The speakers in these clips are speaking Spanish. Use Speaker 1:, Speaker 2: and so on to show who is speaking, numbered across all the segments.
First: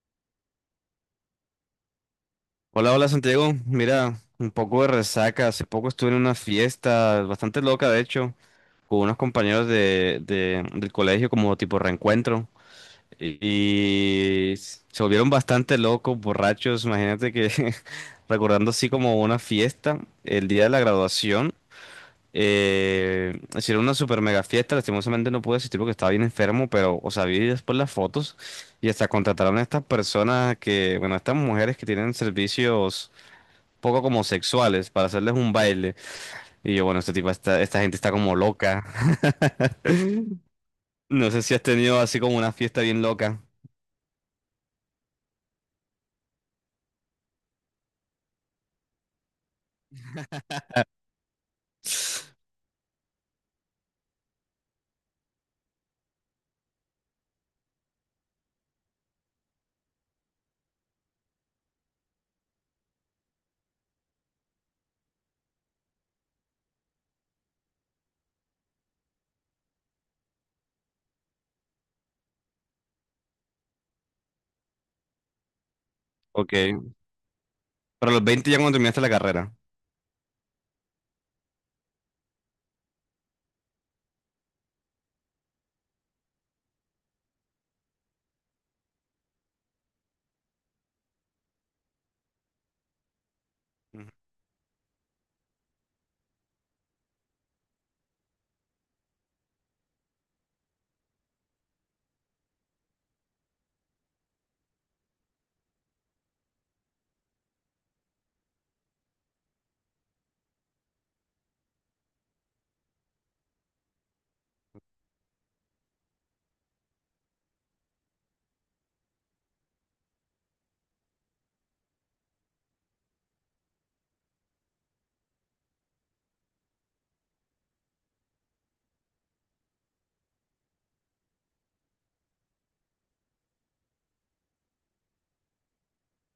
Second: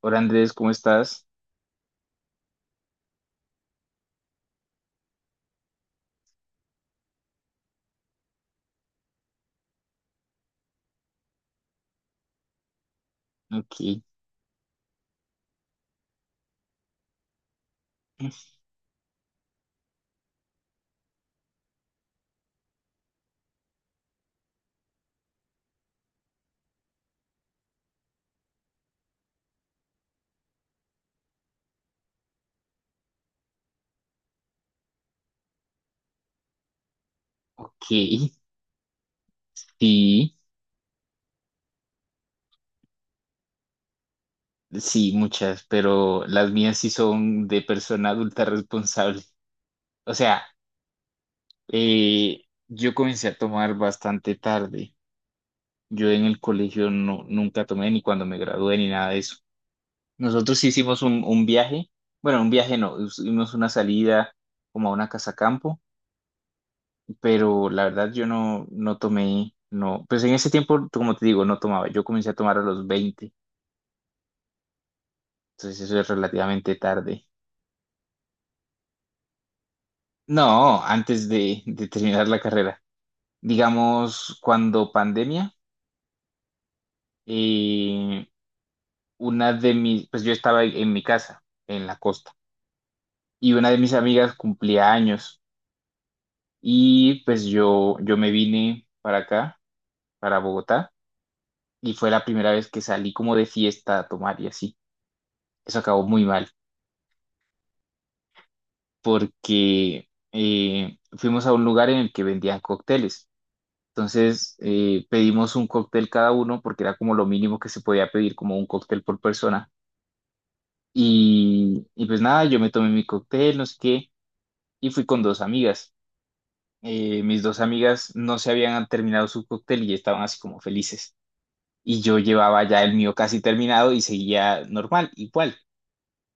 Speaker 1: Hola Andrés, ¿cómo estás?
Speaker 2: Hola, hola Santiago. Mira, un poco de resaca. Hace poco estuve en una fiesta bastante loca, de hecho, con unos compañeros del colegio como tipo reencuentro.
Speaker 1: Ok,
Speaker 2: Y se volvieron bastante locos, borrachos. Imagínate que recordando así como una fiesta, el día de la graduación, hicieron una super mega fiesta. Lastimosamente no pude asistir porque estaba bien enfermo, pero, o sea, vi después las fotos y hasta contrataron a estas personas que, bueno, estas mujeres que tienen servicios poco como sexuales para hacerles un baile. Y yo, bueno, esta
Speaker 1: ok,
Speaker 2: gente está como loca.
Speaker 1: sí,
Speaker 2: No sé si has tenido así como una fiesta bien loca.
Speaker 1: sí, muchas, pero las mías sí son de persona adulta responsable. O sea, yo comencé a tomar bastante tarde. Yo en el colegio no, nunca tomé ni cuando me gradué ni nada de eso. Nosotros sí hicimos un, viaje, bueno, un viaje no, hicimos una salida como a una casa campo, pero la verdad yo no, no tomé, no, pues en ese tiempo, como te digo, no tomaba. Yo comencé a tomar a los 20. Entonces eso es
Speaker 2: Ok.
Speaker 1: relativamente
Speaker 2: Pero
Speaker 1: tarde.
Speaker 2: a los 20 ya cuando terminaste la carrera.
Speaker 1: No, antes de, terminar la carrera. Digamos, cuando pandemia, eh, pues yo estaba en mi casa, en la costa, y una de mis amigas cumplía años y pues yo me vine para acá, para Bogotá, y fue la primera vez que salí como de fiesta a tomar y así. Eso acabó muy mal porque fuimos a un lugar en el que vendían cócteles. Entonces pedimos un cóctel cada uno porque era como lo mínimo que se podía pedir, como un cóctel por persona. Y pues nada, yo me tomé mi cóctel, no sé qué, y fui con dos amigas. Mis dos amigas no se habían terminado su cóctel y estaban así como felices. Y yo llevaba ya el mío casi terminado y seguía normal, igual.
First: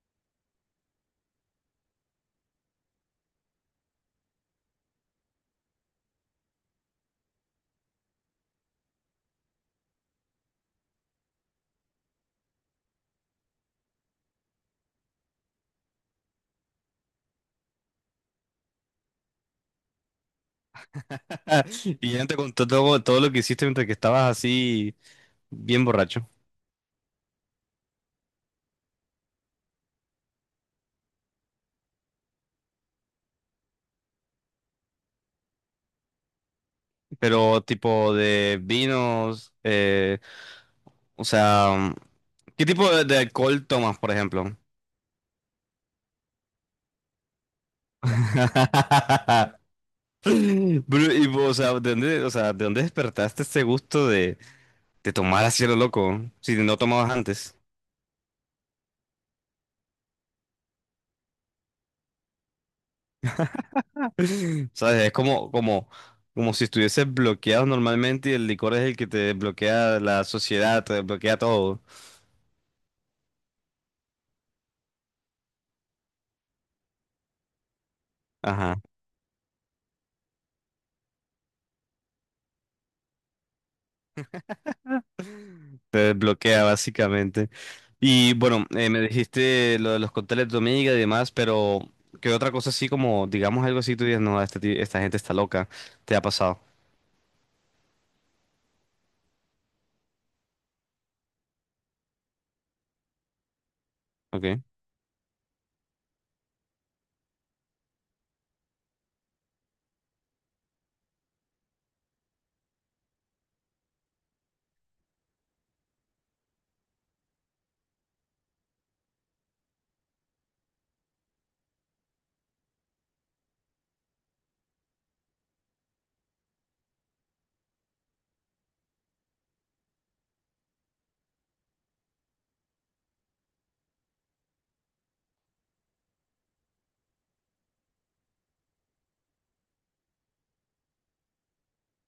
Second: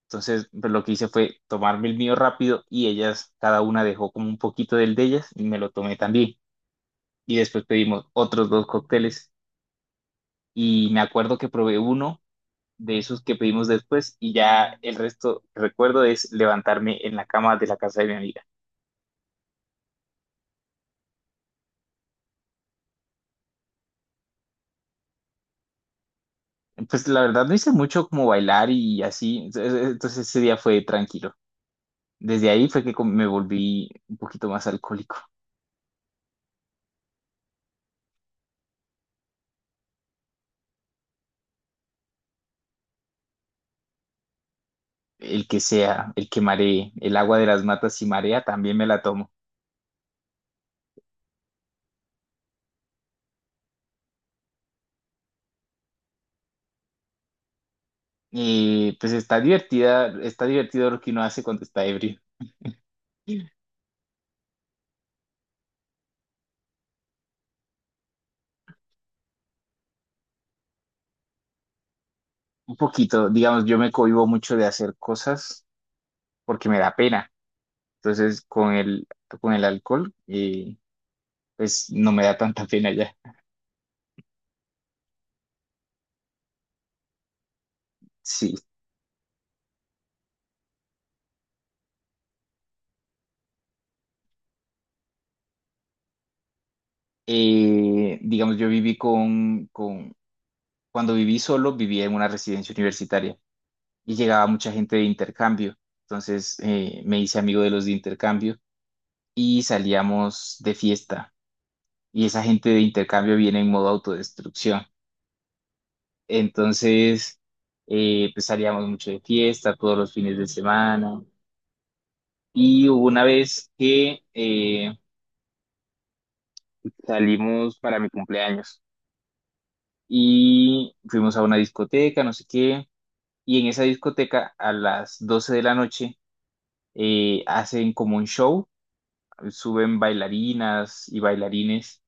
Speaker 1: Entonces pues lo que hice fue tomarme el mío rápido y ellas, cada una dejó como un poquito del de ellas y me lo tomé también. Y después pedimos otros dos cócteles y me acuerdo que probé uno de esos que pedimos después y ya el resto, recuerdo, es levantarme en la cama de la casa de mi amiga.
Speaker 2: Y ya te contó todo, todo lo que hiciste mientras que estabas así bien borracho.
Speaker 1: Pues la verdad no hice mucho como bailar y así, entonces ese día fue tranquilo. Desde ahí fue que me volví un poquito más alcohólico.
Speaker 2: Pero tipo de vinos, o sea, ¿qué tipo de alcohol tomas, por ejemplo?
Speaker 1: El que sea, el que maree, el agua de las matas si marea, también me la tomo.
Speaker 2: Y, o sea, ¿de dónde despertaste ese gusto te tomas así a lo loco, si no tomabas antes.
Speaker 1: Y pues está divertida, está divertido lo que uno hace cuando está ebrio.
Speaker 2: ¿Sabes? Es como si estuvieses bloqueado normalmente y el licor es el que te desbloquea la sociedad, te desbloquea todo.
Speaker 1: Un poquito, digamos, yo me cohíbo mucho de hacer cosas porque me da pena. Entonces, con
Speaker 2: Ajá,
Speaker 1: el, con el alcohol, pues no me da tanta pena ya.
Speaker 2: te desbloquea básicamente. Y
Speaker 1: Sí.
Speaker 2: bueno, me dijiste lo de los cócteles de tu amiga y demás, pero ¿qué otra cosa así como, digamos algo así, tú dices, no, esta gente está loca, te ha pasado,
Speaker 1: Digamos, yo viví cuando viví solo, vivía en una residencia universitaria y llegaba
Speaker 2: ¿ok?
Speaker 1: mucha gente de intercambio. Entonces me hice amigo de los de intercambio y salíamos de fiesta. Y esa gente de intercambio viene en modo autodestrucción. Entonces, pues salíamos mucho de fiesta todos los fines de semana. Y hubo una vez que salimos para mi cumpleaños. Y fuimos a una discoteca, no sé qué, y en esa discoteca a las 12 de la noche hacen como un show, suben bailarinas y bailarines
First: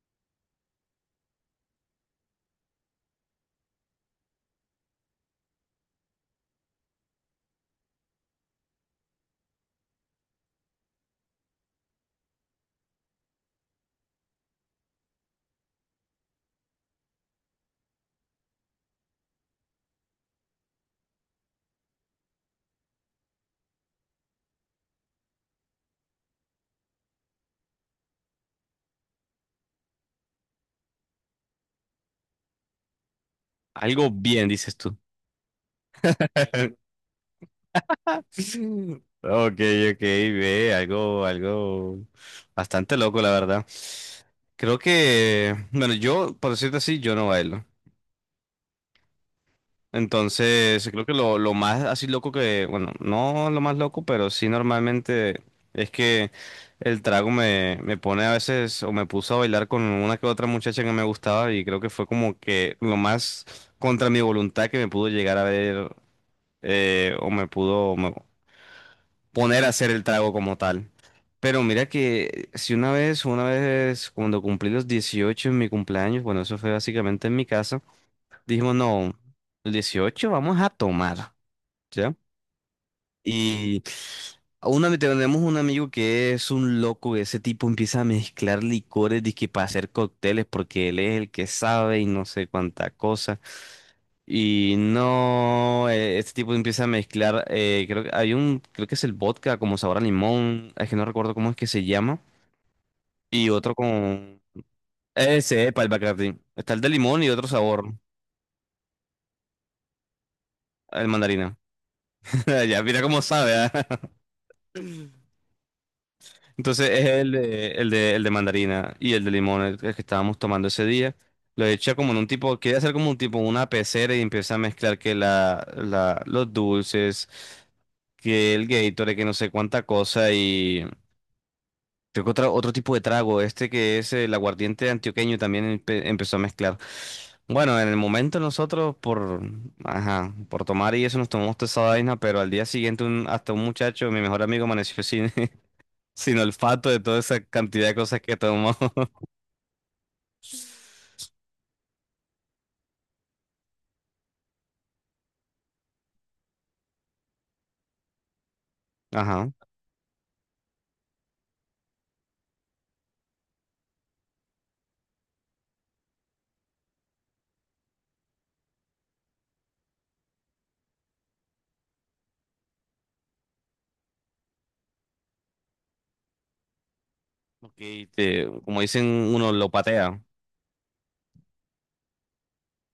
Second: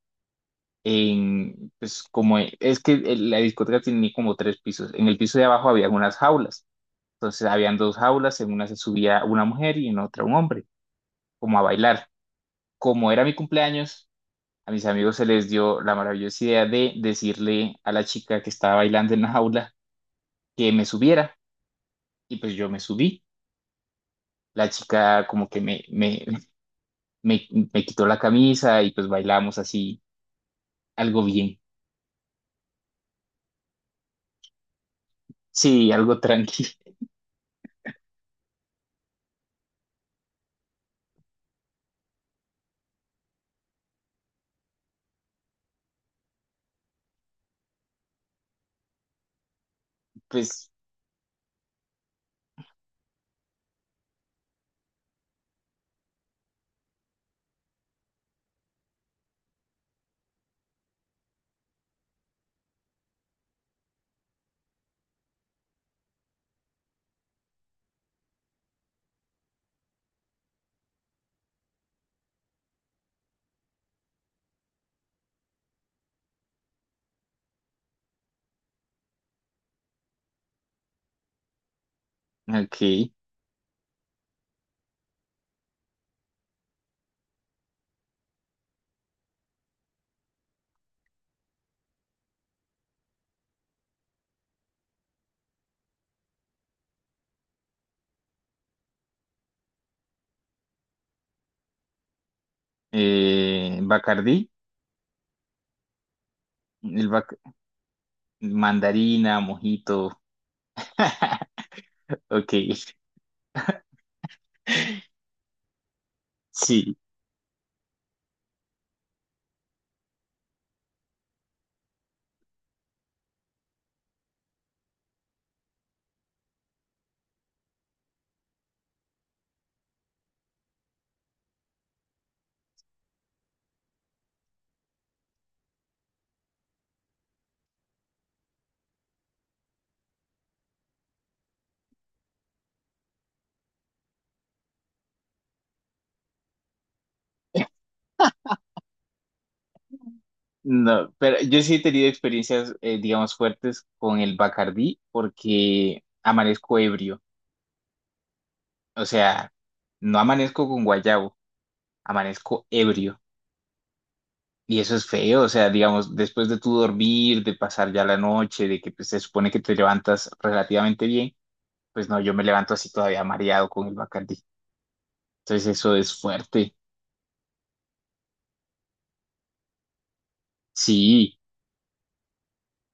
Speaker 1: pues como es que la discoteca tenía como tres pisos, en el piso de abajo había unas jaulas, entonces habían dos jaulas, en una se subía una mujer y en otra un hombre, como a bailar. Como era mi cumpleaños, a mis amigos se les dio la maravillosa idea de decirle a la chica que estaba bailando en la jaula que me subiera. Y pues yo me subí. La chica como que me, me, me, me, quitó la camisa y pues bailamos así, algo bien.
Speaker 2: Algo bien, dices tú.
Speaker 1: Sí, algo tranqui.
Speaker 2: Ok, ok, ve, algo bastante loco, la verdad. Creo que, bueno, yo, por decirte así, yo no bailo.
Speaker 1: Pues,
Speaker 2: Entonces, creo que lo más así loco que, bueno, no lo más loco, pero sí normalmente es que el trago me pone a veces, o me puso a bailar con una que otra muchacha que me gustaba y creo que fue como que lo más contra mi voluntad que me pudo llegar a ver, o me pudo, poner a hacer el trago como tal. Pero mira que si una vez cuando cumplí los 18 en mi cumpleaños, bueno, eso fue básicamente en mi casa, dijimos, no, los 18 vamos a tomar,
Speaker 1: ok.
Speaker 2: y tenemos un amigo que es un loco, ese tipo empieza a mezclar licores dizque para hacer cócteles porque él es el que sabe y no sé cuánta cosa. Y no, este tipo empieza a mezclar, creo que es el vodka como sabor a limón, es que no recuerdo cómo es que se llama, y otro con...
Speaker 1: Bacardí,
Speaker 2: Ese, epa, el Bacardi. Está el de
Speaker 1: el
Speaker 2: limón y
Speaker 1: bac-
Speaker 2: otro sabor,
Speaker 1: mandarina, mojito.
Speaker 2: el mandarina.
Speaker 1: Ok.
Speaker 2: Ya mira cómo sabe, ¿ah? Entonces
Speaker 1: Sí.
Speaker 2: es el de mandarina y el de limón, el que estábamos tomando ese día. Lo echa como en un tipo, quiere hacer como un tipo, una pecera y empieza a mezclar que los dulces, que el Gatorade, que no sé cuánta cosa y creo que otro tipo de trago, este que es el aguardiente antioqueño también empezó a mezclar. Bueno, en el momento nosotros por, ajá, por tomar y eso nos tomamos toda esa vaina, pero al día siguiente hasta un muchacho, mi mejor amigo, amaneció sin, sin olfato de toda esa cantidad de cosas que tomó.
Speaker 1: No, pero yo sí he tenido experiencias, digamos, fuertes con el Bacardí porque amanezco ebrio. O sea,
Speaker 2: Ajá.
Speaker 1: no amanezco con guayabo, amanezco ebrio. Y eso es feo, o sea, digamos, después de tu dormir, de pasar ya la noche, de que pues, se supone que te levantas relativamente bien, pues no, yo me levanto así todavía mareado con el Bacardi. Entonces eso es fuerte.
Speaker 2: Ok, como dicen, uno lo patea.
Speaker 1: Sí,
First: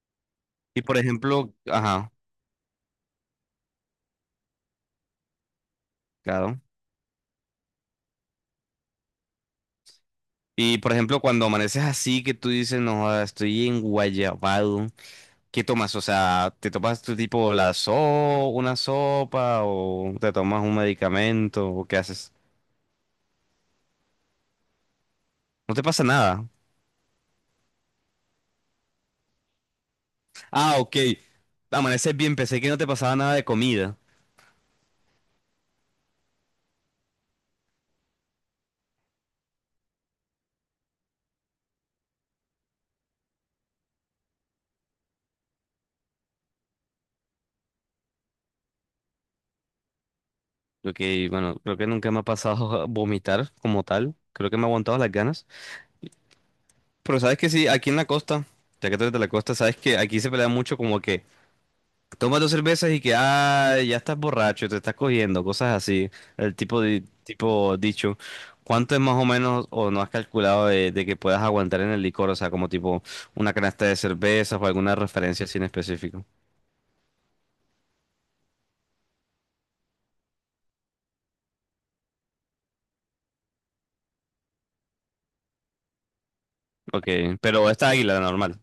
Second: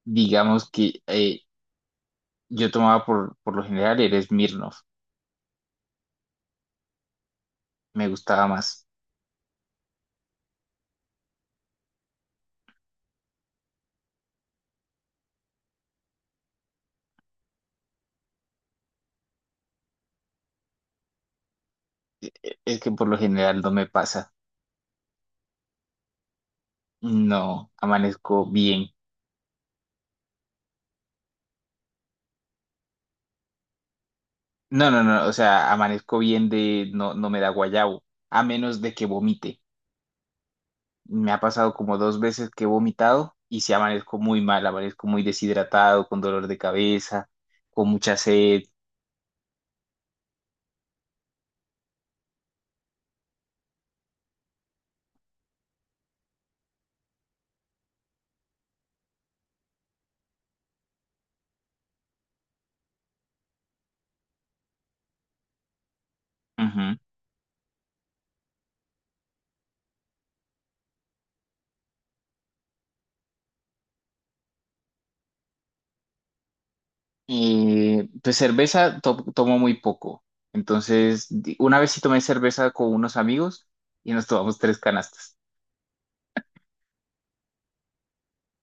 Speaker 1: digamos
Speaker 2: Y por
Speaker 1: que
Speaker 2: ejemplo, ajá,
Speaker 1: yo tomaba por lo general el Smirnoff,
Speaker 2: claro.
Speaker 1: me gustaba más.
Speaker 2: Y por ejemplo, cuando amaneces así, que tú dices, no, joda, estoy en Guayabado, ¿qué tomas? O sea, ¿te tomas tu tipo una sopa o te tomas un medicamento o qué haces?
Speaker 1: Es que por lo general no me pasa.
Speaker 2: No te pasa nada.
Speaker 1: No, amanezco bien.
Speaker 2: Ah, ok. Amaneces bien, pensé que no te pasaba nada de comida.
Speaker 1: No, no, no, o sea, amanezco bien no, no me da guayabo, a menos de que vomite. Me ha pasado como dos veces que he vomitado y si amanezco muy mal, amanezco muy deshidratado, con dolor de cabeza, con mucha sed.
Speaker 2: Ok, bueno, creo que nunca me ha pasado a vomitar como tal. Creo que me ha aguantado las ganas. Pero sabes que sí, aquí en la costa, ya que tú eres de la costa, sabes que aquí se pelea mucho como que tomas dos cervezas y que ah, ya estás borracho, te estás cogiendo, cosas así. El tipo
Speaker 1: Ujú.
Speaker 2: de tipo dicho. ¿Cuánto es más o menos o no has calculado de que puedas aguantar en el licor? O sea, como tipo una canasta de cervezas o alguna referencia así en específico.
Speaker 1: Y pues cerveza tomo muy poco. Entonces, una vez sí tomé cerveza con unos amigos y nos tomamos tres canastas.
Speaker 2: Ok, pero esta águila normal.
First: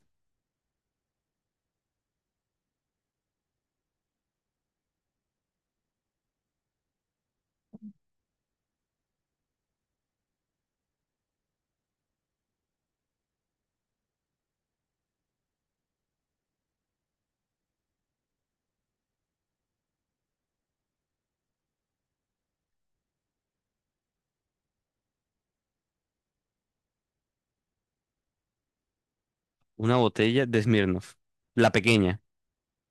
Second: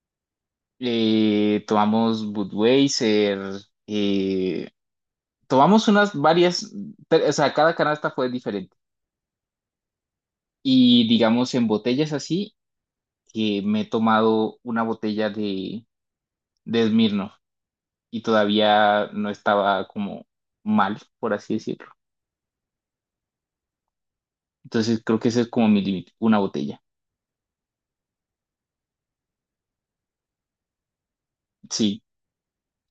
Speaker 1: Tomamos Budweiser, eh, tomamos unas varias, o sea, cada canasta fue diferente. Y digamos en botellas así, que me he tomado una botella de Smirnoff y todavía no estaba como mal, por así decirlo. Entonces creo que ese es como mi límite, una botella.
Speaker 2: Una botella de Smirnoff. La
Speaker 1: Sí,
Speaker 2: pequeña.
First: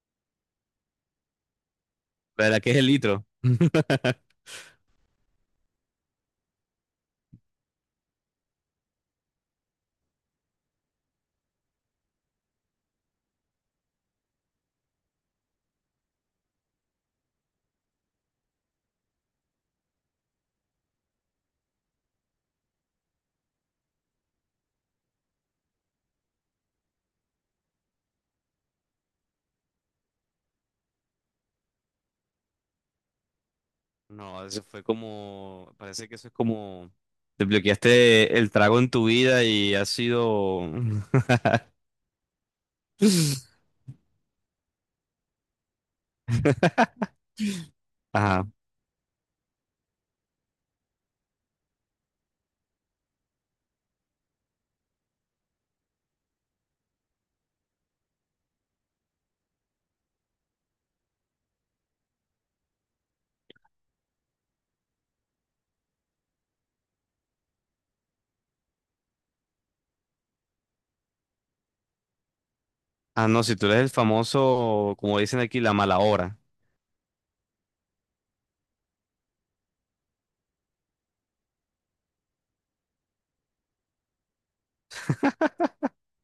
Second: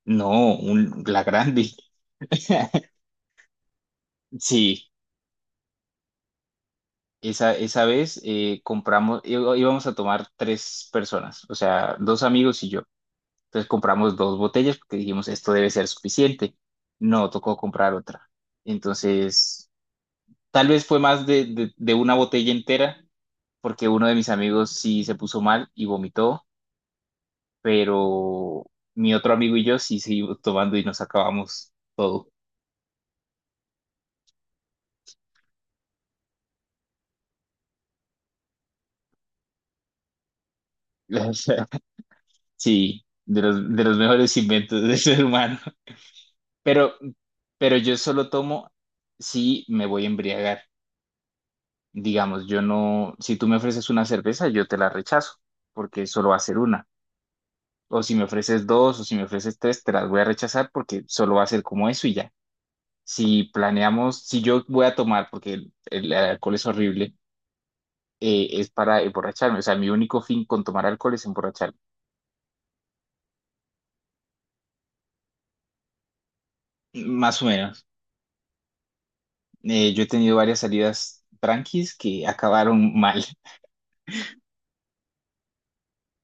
Speaker 1: no, la grande.
Speaker 2: La de la que es el litro.
Speaker 1: Sí, esa vez íbamos a tomar tres personas, o sea, dos amigos y yo. Entonces compramos dos botellas porque dijimos, esto debe ser suficiente. No, tocó comprar otra. Entonces, tal vez fue más de una botella entera porque uno de mis amigos sí se puso mal y vomitó. Pero mi otro amigo y yo sí seguimos tomando y nos acabamos todo.
Speaker 2: No, eso fue como, parece que eso es como, desbloqueaste el trago en tu vida y ha sido...
Speaker 1: O sea, sí, de los, de los mejores inventos del ser humano. Pero, pero yo solo
Speaker 2: Ajá.
Speaker 1: tomo si me voy a embriagar. Digamos, yo no, si tú me ofreces una cerveza, yo te la rechazo, porque solo va a ser una. O si me ofreces dos, o si me ofreces tres, te las voy a rechazar porque solo va a ser como eso y ya. Si planeamos, si yo voy a tomar, porque el alcohol es horrible, es para emborracharme. O sea, mi único fin con tomar alcohol es emborracharme.
Speaker 2: Ah, no, si tú eres el famoso, como dicen aquí, la mala hora.
Speaker 1: Más o menos. Yo he tenido varias salidas tranquis que acabaron mal.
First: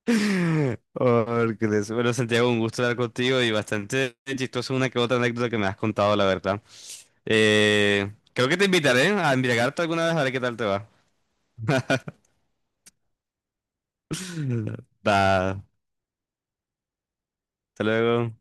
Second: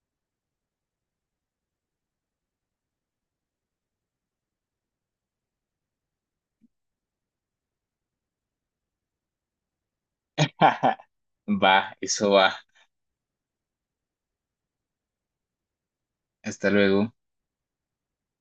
Speaker 2: Bueno, Santiago, un gusto hablar contigo y bastante chistoso una que otra anécdota que me has contado, la verdad. Creo que te invitaré a embriagarte alguna vez a ver qué tal te va.
Speaker 1: Va, eso va.
Speaker 2: Da,
Speaker 1: Hasta luego.
Speaker 2: Hasta luego.